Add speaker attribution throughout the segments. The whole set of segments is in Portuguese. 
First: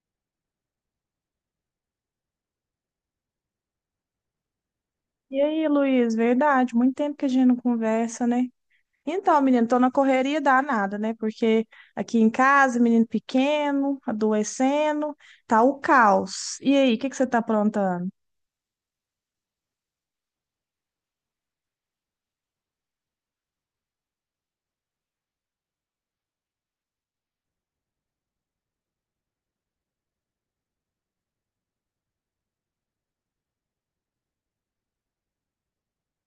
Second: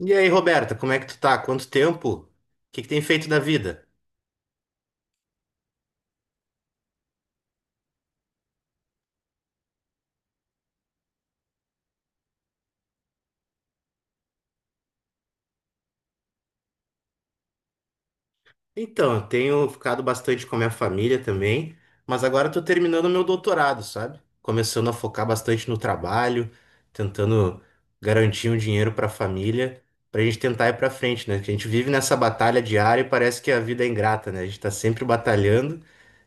Speaker 1: E aí, Roberta, como é que tu tá? Quanto tempo? O que que tem feito da vida?
Speaker 2: E aí, Luiz, verdade, muito tempo que a gente não conversa, né? Então, menino, tô na correria danada, né? Porque aqui em casa, menino pequeno, adoecendo, tá o caos. E aí, o que que você tá aprontando?
Speaker 1: Então, eu tenho ficado bastante com a minha família também, mas agora eu tô terminando o meu doutorado, sabe? Começando a focar bastante no trabalho, tentando garantir um dinheiro pra família, pra gente tentar ir pra frente, né? Que a gente vive nessa batalha diária e parece que a vida é ingrata, né? A gente tá sempre batalhando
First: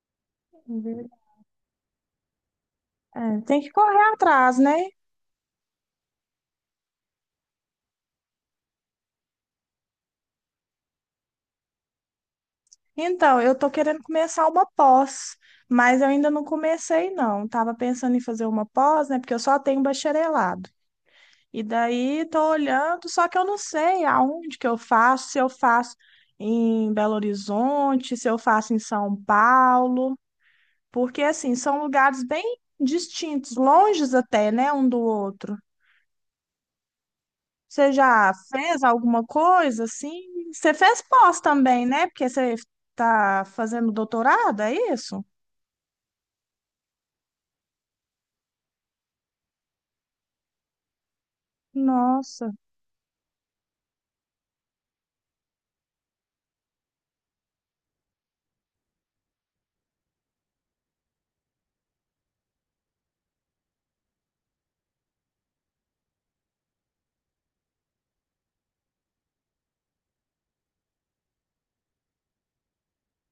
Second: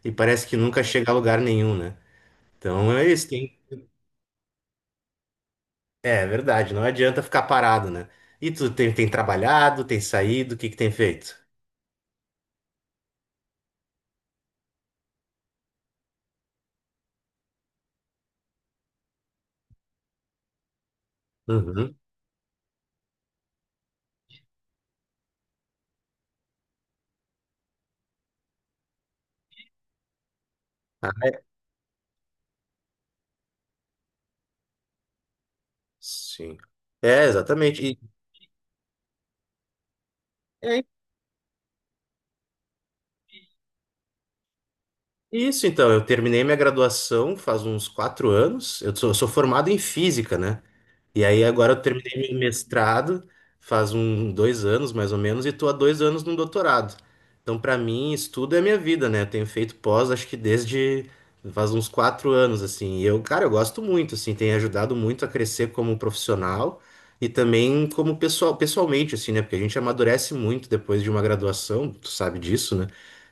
Speaker 1: e parece que nunca
Speaker 2: Ver-
Speaker 1: chega a lugar nenhum, né? Então é isso,
Speaker 2: É,
Speaker 1: tem.
Speaker 2: tem que correr atrás, né?
Speaker 1: É verdade, não adianta ficar parado, né? E tu tem trabalhado, tem saído, o que que tem feito?
Speaker 2: Então, eu tô querendo começar uma pós, mas eu ainda não comecei, não. Tava pensando em fazer uma pós, né? Porque eu só tenho bacharelado. E
Speaker 1: Uhum.
Speaker 2: daí tô olhando, só que eu não sei aonde que eu faço, se eu faço em Belo Horizonte, se eu faço em São Paulo,
Speaker 1: Ah,
Speaker 2: porque assim, são lugares bem distintos, longes até, né, um do outro.
Speaker 1: sim. É, exatamente.
Speaker 2: Você
Speaker 1: E-
Speaker 2: já fez alguma coisa assim? Você
Speaker 1: é
Speaker 2: fez pós também, né? Porque você tá fazendo doutorado, é isso?
Speaker 1: isso, então. Eu terminei minha graduação faz uns quatro anos. Eu sou formado em física, né? E aí agora eu terminei meu
Speaker 2: Nossa.
Speaker 1: mestrado, faz um dois anos mais ou menos, e tô há dois anos no doutorado. Então, para mim, estudo é a minha vida, né? Eu tenho feito pós, acho que desde faz uns quatro anos, assim. E eu, cara, eu gosto muito, assim, tem ajudado muito a crescer como profissional e também como pessoal, pessoalmente, assim, né? Porque a gente amadurece muito depois de uma graduação, tu sabe disso, né?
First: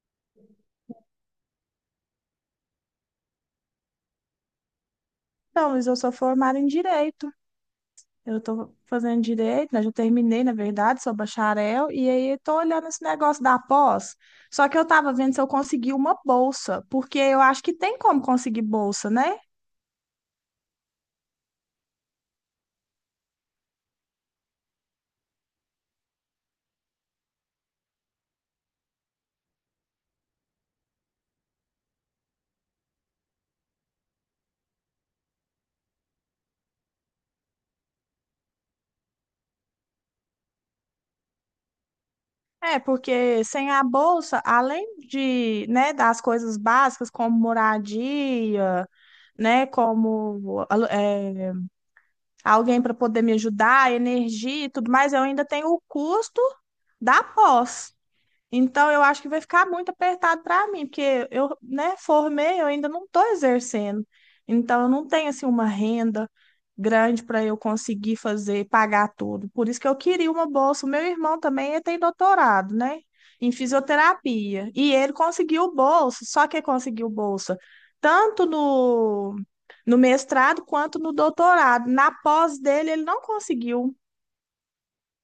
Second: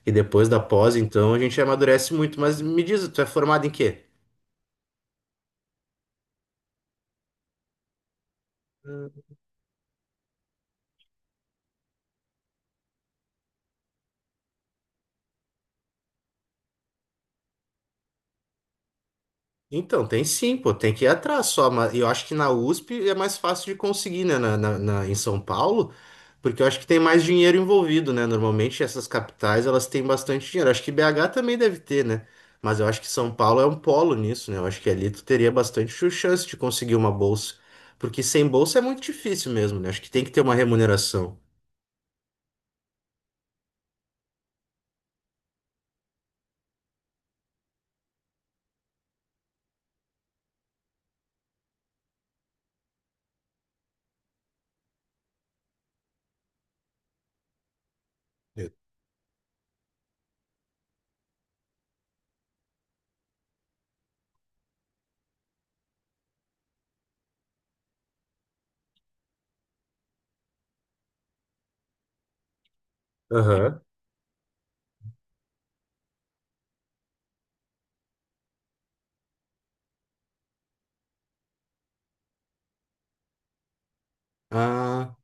Speaker 1: E depois da pós, então, a gente amadurece muito. Mas me diz, tu é formado em quê?
Speaker 2: Então, Luiz, eu sou formada em direito. Eu estou fazendo direito, né? Já terminei, na verdade, sou bacharel, e aí estou olhando esse negócio da pós. Só que eu estava vendo se eu consegui uma bolsa, porque eu acho que tem como conseguir bolsa, né?
Speaker 1: Então, tem sim, pô, tem que ir atrás só, mas eu acho que na USP é mais fácil de conseguir, né, em São Paulo, porque eu acho que tem mais dinheiro envolvido, né, normalmente essas capitais, elas têm bastante dinheiro, acho que BH também deve ter, né, mas eu acho que São Paulo é um polo nisso, né, eu acho que ali tu teria bastante chance de conseguir uma bolsa, porque sem bolsa é muito difícil mesmo, né, acho que tem que ter uma remuneração.
Speaker 2: É, porque sem a bolsa, além de, né, das coisas básicas como moradia, né, como é, alguém para poder me ajudar, energia e tudo mais, eu ainda tenho o custo da pós.
Speaker 1: Eu-
Speaker 2: Então, eu acho que vai ficar muito apertado para mim, porque eu, né, formei, eu ainda não estou exercendo. Então, eu não tenho assim uma renda grande para eu conseguir fazer, pagar tudo. Por isso que eu queria uma bolsa. O meu irmão também, ele tem doutorado, né, em fisioterapia. E ele conseguiu bolsa, só que ele conseguiu bolsa tanto no mestrado quanto no doutorado. Na pós dele, ele não conseguiu.
Speaker 1: Aham.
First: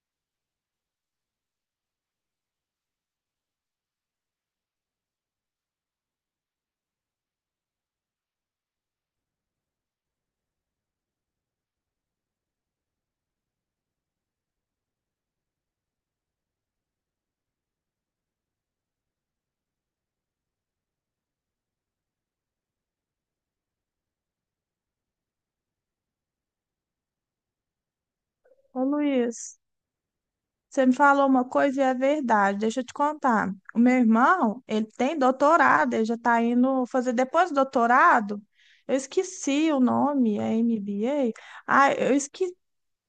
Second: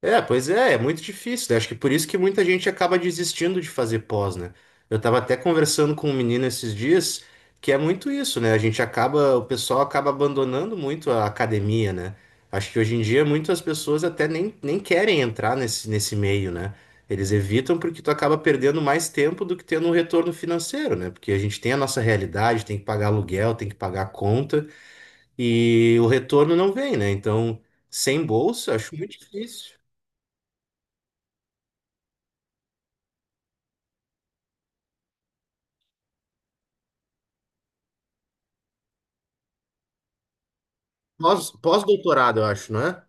Speaker 1: É, pois é, é muito difícil, né? Acho que por isso que muita gente acaba desistindo de fazer pós, né? Eu tava até conversando com um menino esses dias que é muito isso, né? A gente acaba, o pessoal acaba abandonando muito a academia, né? Acho que hoje em dia muitas pessoas até nem querem entrar nesse meio, né? Eles evitam porque tu acaba perdendo mais tempo do que tendo um retorno financeiro, né? Porque a gente tem a nossa realidade, tem que pagar aluguel, tem que pagar conta e o retorno não vem, né? Então, sem bolsa,
Speaker 2: Ô,
Speaker 1: acho muito
Speaker 2: Luiz.
Speaker 1: difícil.
Speaker 2: Você me falou uma coisa e é verdade. Deixa eu te contar. O meu irmão, ele tem doutorado, ele já está indo fazer depois do doutorado. Eu esqueci o nome, é
Speaker 1: Pós,
Speaker 2: MBA? Ah, eu
Speaker 1: pós-doutorado, eu
Speaker 2: esqueci,
Speaker 1: acho, não é?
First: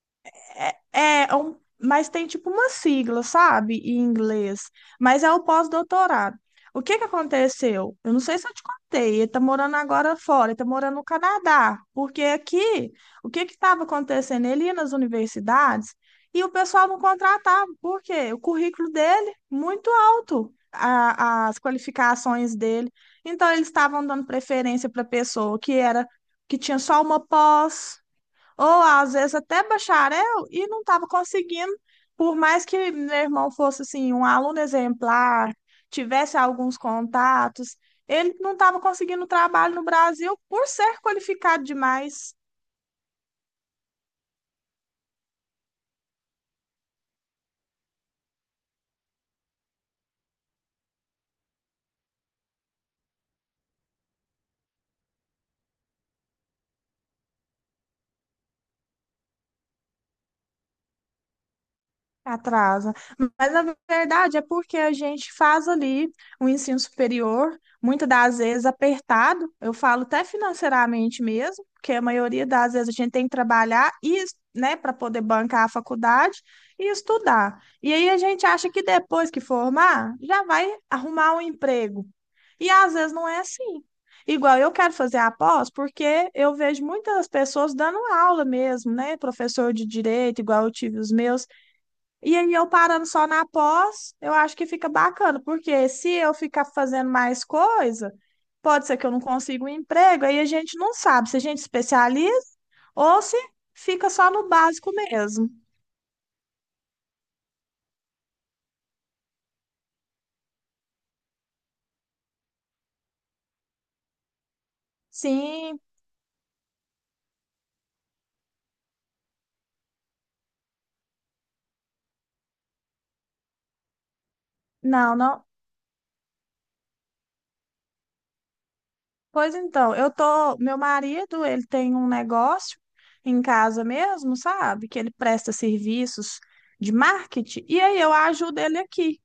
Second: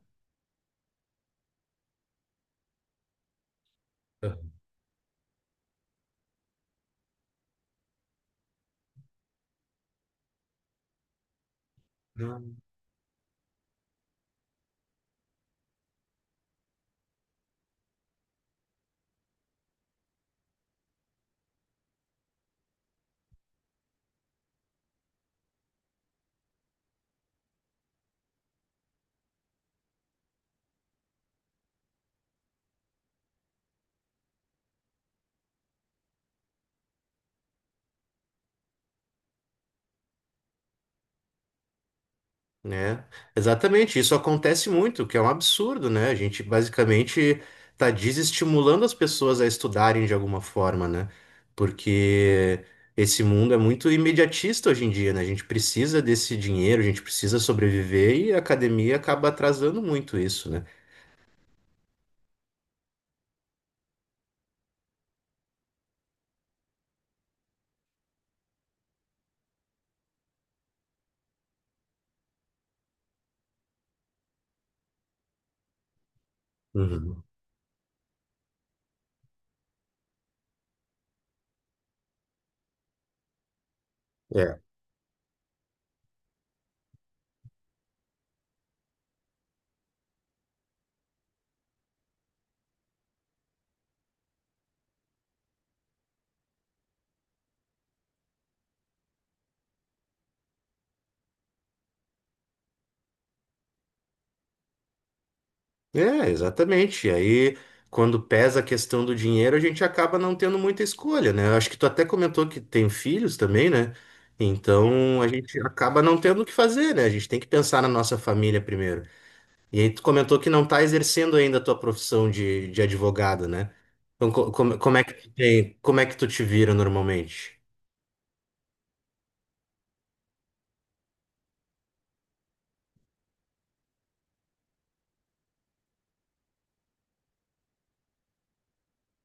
Speaker 2: é, é um, mas tem tipo uma sigla, sabe? Em inglês. Mas é o pós-doutorado. O que que aconteceu? Eu não sei se eu te contei. Ele tá morando agora fora, ele tá morando no Canadá. Porque
Speaker 1: Não.
Speaker 2: aqui, o que que estava acontecendo? Ele ia nas universidades e o pessoal não contratava. Por quê? O currículo dele, muito alto, as qualificações dele. Então, eles estavam dando preferência para pessoa que era, que tinha só uma pós ou às vezes até bacharel, e não estava conseguindo, por mais que meu irmão fosse assim, um aluno exemplar, tivesse alguns contatos, ele não estava conseguindo trabalho no Brasil por ser qualificado demais.
Speaker 1: É, exatamente. Isso acontece muito, o que é um absurdo, né? A gente basicamente está desestimulando as pessoas a estudarem de alguma forma, né? Porque esse mundo é muito imediatista hoje em dia, né? A gente precisa desse dinheiro, a gente precisa sobreviver e a academia acaba atrasando muito isso, né?
Speaker 2: Atrasa. Mas na verdade é porque a gente faz ali o ensino superior, muitas das vezes apertado, eu falo até financeiramente mesmo, porque a maioria das vezes a gente tem que trabalhar e, né, para poder bancar a faculdade e
Speaker 1: Uhum.
Speaker 2: estudar. E aí a gente acha que depois que formar, já vai arrumar um emprego. E às vezes não é assim. Igual eu quero fazer a pós, porque eu vejo muitas pessoas dando aula mesmo, né? Professor de direito, igual eu tive os meus. E aí eu parando só na pós, eu acho que fica bacana, porque se eu ficar fazendo mais coisa, pode ser que eu não consiga um emprego, aí a gente não sabe se a gente especializa ou se fica só no básico mesmo.
Speaker 1: É, exatamente. E aí, quando pesa a questão do dinheiro, a gente acaba não tendo muita escolha, né? Eu acho que tu até comentou que tem filhos também, né? Então, a gente
Speaker 2: Sim,
Speaker 1: acaba não tendo o que fazer, né? A gente tem que pensar na nossa família primeiro. E aí, tu comentou que não tá exercendo ainda a tua profissão de advogado, né? Então, como, como é que
Speaker 2: não,
Speaker 1: tu
Speaker 2: não.
Speaker 1: tem, como é que tu te vira normalmente?
Speaker 2: Pois então, eu tô, meu marido, ele tem um negócio em casa mesmo, sabe? Que ele presta serviços de marketing, e aí eu ajudo ele aqui.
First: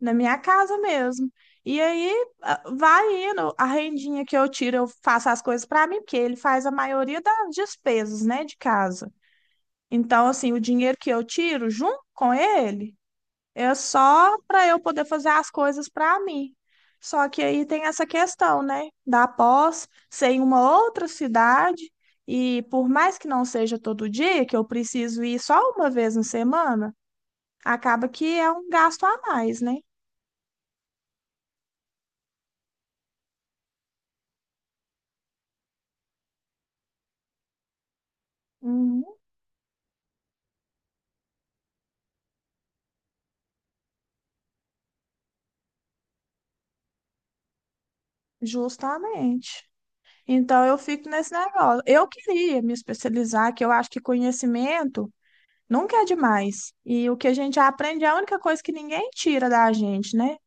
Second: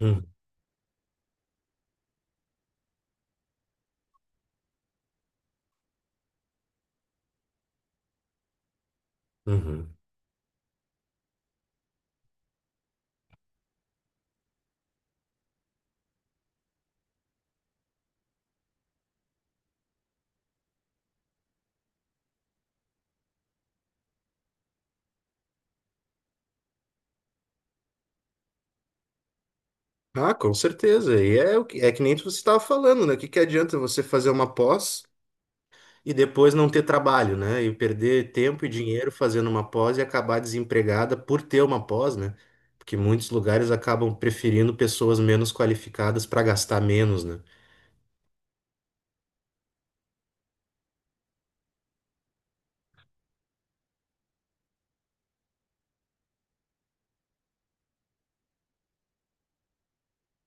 Speaker 2: Na
Speaker 1: Hum,
Speaker 2: minha casa mesmo. E aí ah, vai indo, a rendinha que eu tiro, eu faço as coisas para mim, porque ele faz a maioria das despesas, né, de casa.
Speaker 1: uhum.
Speaker 2: Então, assim, o dinheiro que eu tiro junto com ele é só para eu poder fazer as coisas para mim. Só que aí tem essa questão, né, da pós ser em uma outra cidade e por mais que não seja todo dia, que eu preciso ir só uma vez na semana, acaba que é um gasto a mais, né?
Speaker 1: Ah, com certeza. E é, é que nem você estava falando, né? O que que adianta você fazer uma pós? E depois não ter trabalho, né? E perder tempo e
Speaker 2: Uhum.
Speaker 1: dinheiro fazendo uma pós e acabar desempregada por ter uma pós, né? Porque muitos lugares acabam preferindo pessoas menos qualificadas para gastar menos, né?
Speaker 2: Justamente. Então eu fico nesse negócio. Eu queria me especializar, que eu acho que conhecimento nunca é demais. E o que a gente aprende é a única coisa que ninguém tira da gente, né?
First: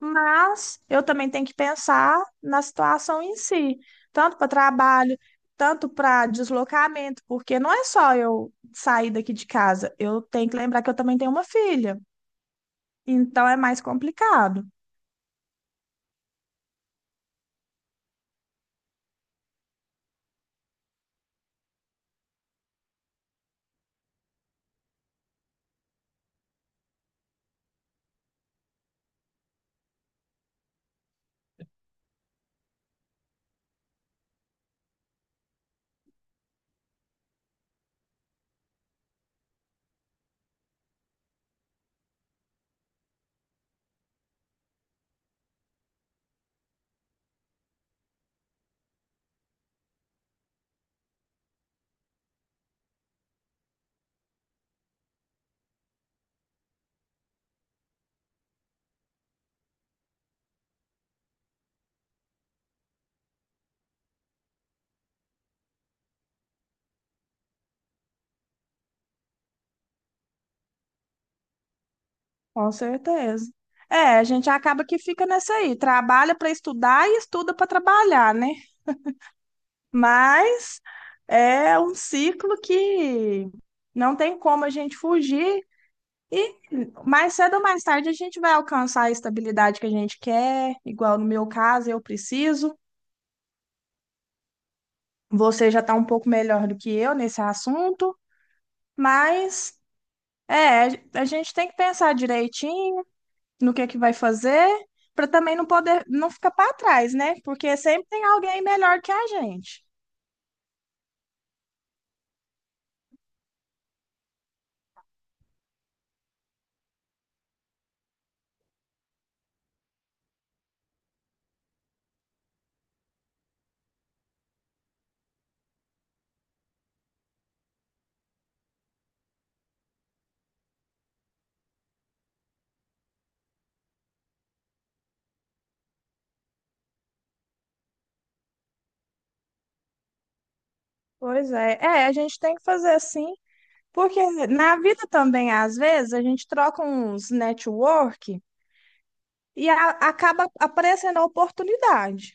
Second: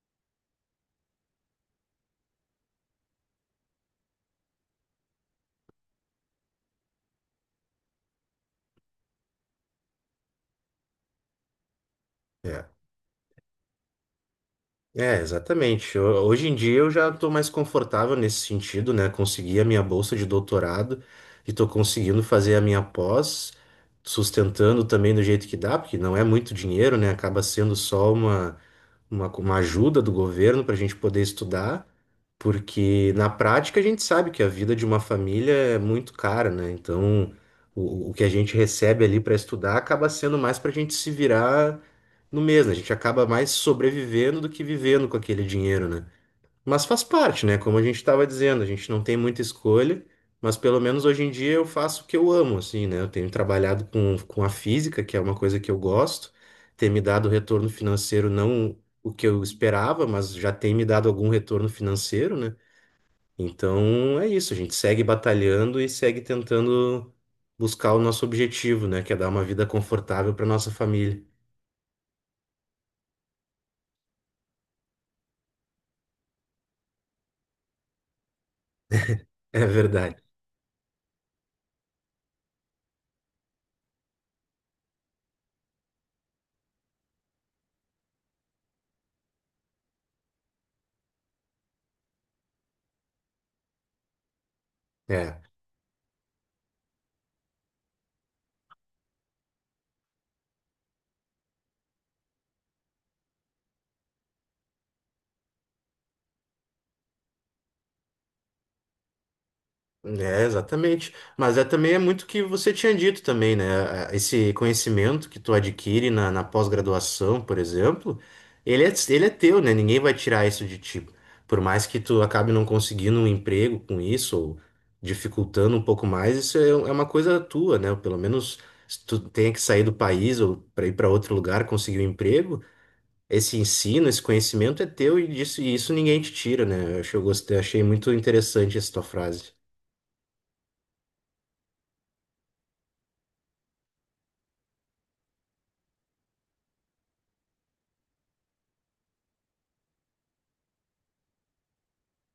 Speaker 2: Mas eu também tenho que pensar na situação em si, tanto para trabalho, tanto para deslocamento, porque não é só eu sair daqui de casa, eu tenho que lembrar que eu também tenho uma filha.
Speaker 1: É.
Speaker 2: Então é mais complicado.
Speaker 1: É, exatamente. Hoje em dia eu já estou mais confortável nesse sentido, né? Consegui a minha bolsa de doutorado e estou conseguindo fazer a minha pós, sustentando também do jeito que dá, porque não é muito dinheiro, né? Acaba sendo só uma ajuda do governo para a gente poder estudar, porque na prática a gente sabe que a vida de uma família é muito cara, né? Então, o que a gente recebe ali para estudar acaba sendo mais para a gente se virar no mesmo, né? A gente acaba mais sobrevivendo do que vivendo com aquele dinheiro, né? Mas faz parte, né? Como a gente estava dizendo, a gente não tem muita escolha, mas pelo menos hoje em dia eu faço o que eu amo, assim, né? Eu tenho trabalhado com a física, que é uma coisa que eu gosto, tem me dado retorno financeiro, não o que eu esperava, mas já tem me dado algum retorno financeiro, né? Então é isso, a gente segue batalhando e segue tentando buscar o nosso objetivo, né? Que é dar uma vida confortável para nossa família.
Speaker 2: Com certeza. É, a gente acaba que fica nessa aí, trabalha para estudar e estuda para trabalhar, né?
Speaker 1: É verdade.
Speaker 2: Mas é um ciclo que não tem como a gente fugir e mais cedo ou mais tarde a gente vai alcançar a estabilidade que a gente quer, igual no meu caso, eu preciso.
Speaker 1: É.
Speaker 2: Você já está um pouco melhor do que eu nesse assunto, mas é, a gente tem que pensar direitinho no que é que vai fazer, para também não poder não ficar para trás, né? Porque sempre tem alguém melhor que a gente.
Speaker 1: É, exatamente. Mas é também é muito o que você tinha dito também, né? É, esse conhecimento que tu adquire na pós-graduação, por exemplo, ele é teu, né? Ninguém vai tirar isso de ti. Por mais que tu acabe não conseguindo um emprego com isso, ou dificultando um pouco mais, isso é, é uma coisa tua, né? Pelo menos se tu tenha que sair do país ou para ir para outro lugar conseguir um emprego, esse ensino, esse conhecimento é teu e disso, e isso ninguém te tira, né? Eu gostei, achei muito interessante essa tua frase.
Speaker 2: Pois é, é, a gente tem que fazer assim, porque na vida também, às vezes, a gente troca uns network e acaba aparecendo a oportunidade.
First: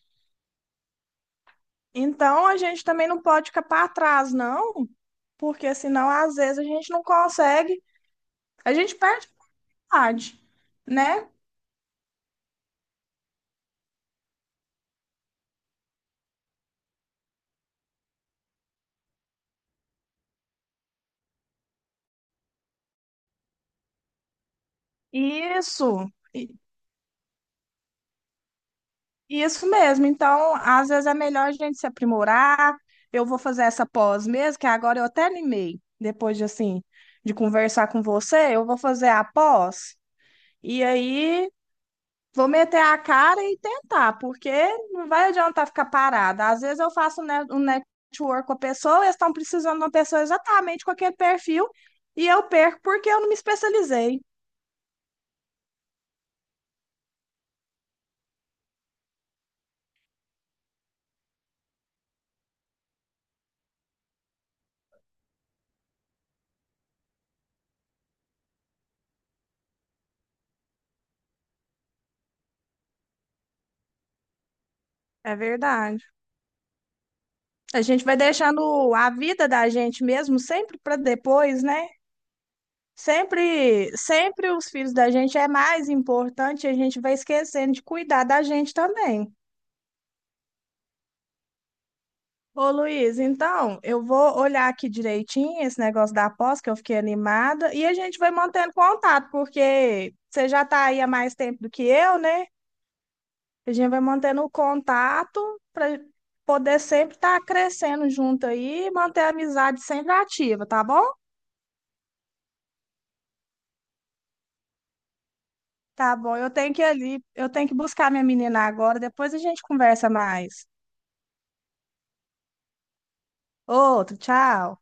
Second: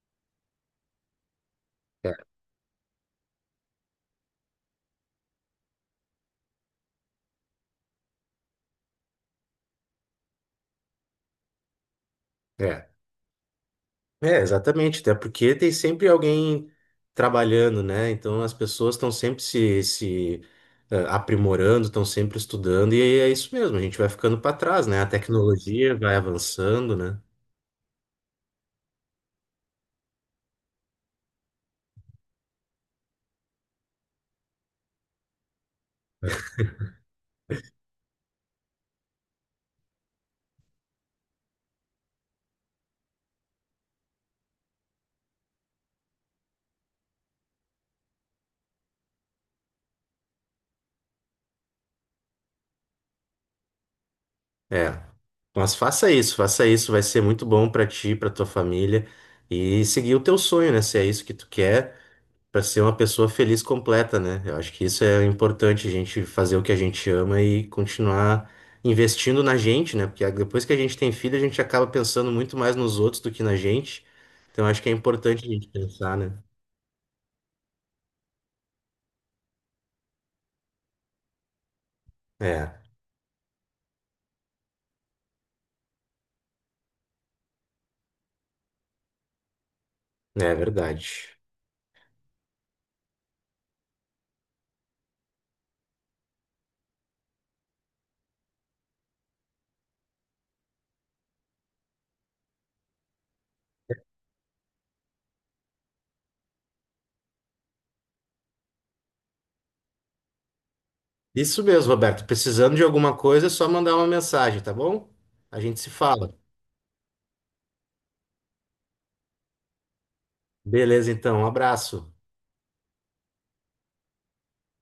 Speaker 1: É.
Speaker 2: Então, a gente também não pode ficar para trás, não, porque senão, às vezes, a gente não consegue, a gente perde a vontade, né?
Speaker 1: É. É, exatamente, até porque tem sempre alguém trabalhando, né? Então as pessoas estão sempre se aprimorando, estão sempre estudando, e aí é isso mesmo, a gente vai ficando para trás, né? A
Speaker 2: Isso.
Speaker 1: tecnologia vai avançando, né?
Speaker 2: Isso mesmo. Então, às vezes é melhor a gente se aprimorar. Eu vou fazer essa pós mesmo, que agora eu até animei, depois de assim, de conversar com você, eu vou fazer a pós e aí vou meter a cara e tentar, porque não vai adiantar ficar parada. Às vezes eu faço um network com a pessoa, eles estão precisando de uma pessoa exatamente com aquele perfil e eu perco porque eu não me especializei.
Speaker 1: É. Mas faça isso, vai ser muito bom para ti, para tua família, e seguir o teu sonho, né? Se é isso que tu quer. Para ser uma pessoa feliz completa, né? Eu acho que isso é importante, a gente fazer o que a gente ama e continuar investindo na gente, né? Porque depois que a gente tem filho, a gente acaba pensando muito mais nos outros do que na gente. Então acho que é
Speaker 2: É
Speaker 1: importante a gente
Speaker 2: verdade.
Speaker 1: pensar, né?
Speaker 2: A gente vai deixando a vida da gente mesmo sempre para depois, né?
Speaker 1: É,
Speaker 2: Sempre, sempre os filhos da gente é mais importante, e a gente vai esquecendo de cuidar da gente também.
Speaker 1: é verdade.
Speaker 2: Ô Luiz, então, eu vou olhar aqui direitinho esse negócio da aposta, que eu fiquei animada, e a gente vai mantendo contato, porque você já está aí há mais tempo do que eu, né? A gente vai mantendo o contato para poder sempre estar crescendo junto aí, e manter a amizade sempre ativa, tá bom?
Speaker 1: Isso mesmo, Roberto. Precisando de alguma coisa, é só mandar uma mensagem, tá bom? A gente se
Speaker 2: Tá
Speaker 1: fala.
Speaker 2: bom, eu tenho que ir ali, eu tenho que buscar minha menina agora, depois a gente conversa mais.
Speaker 1: Beleza, então. Um abraço.
Speaker 2: Outro, tchau.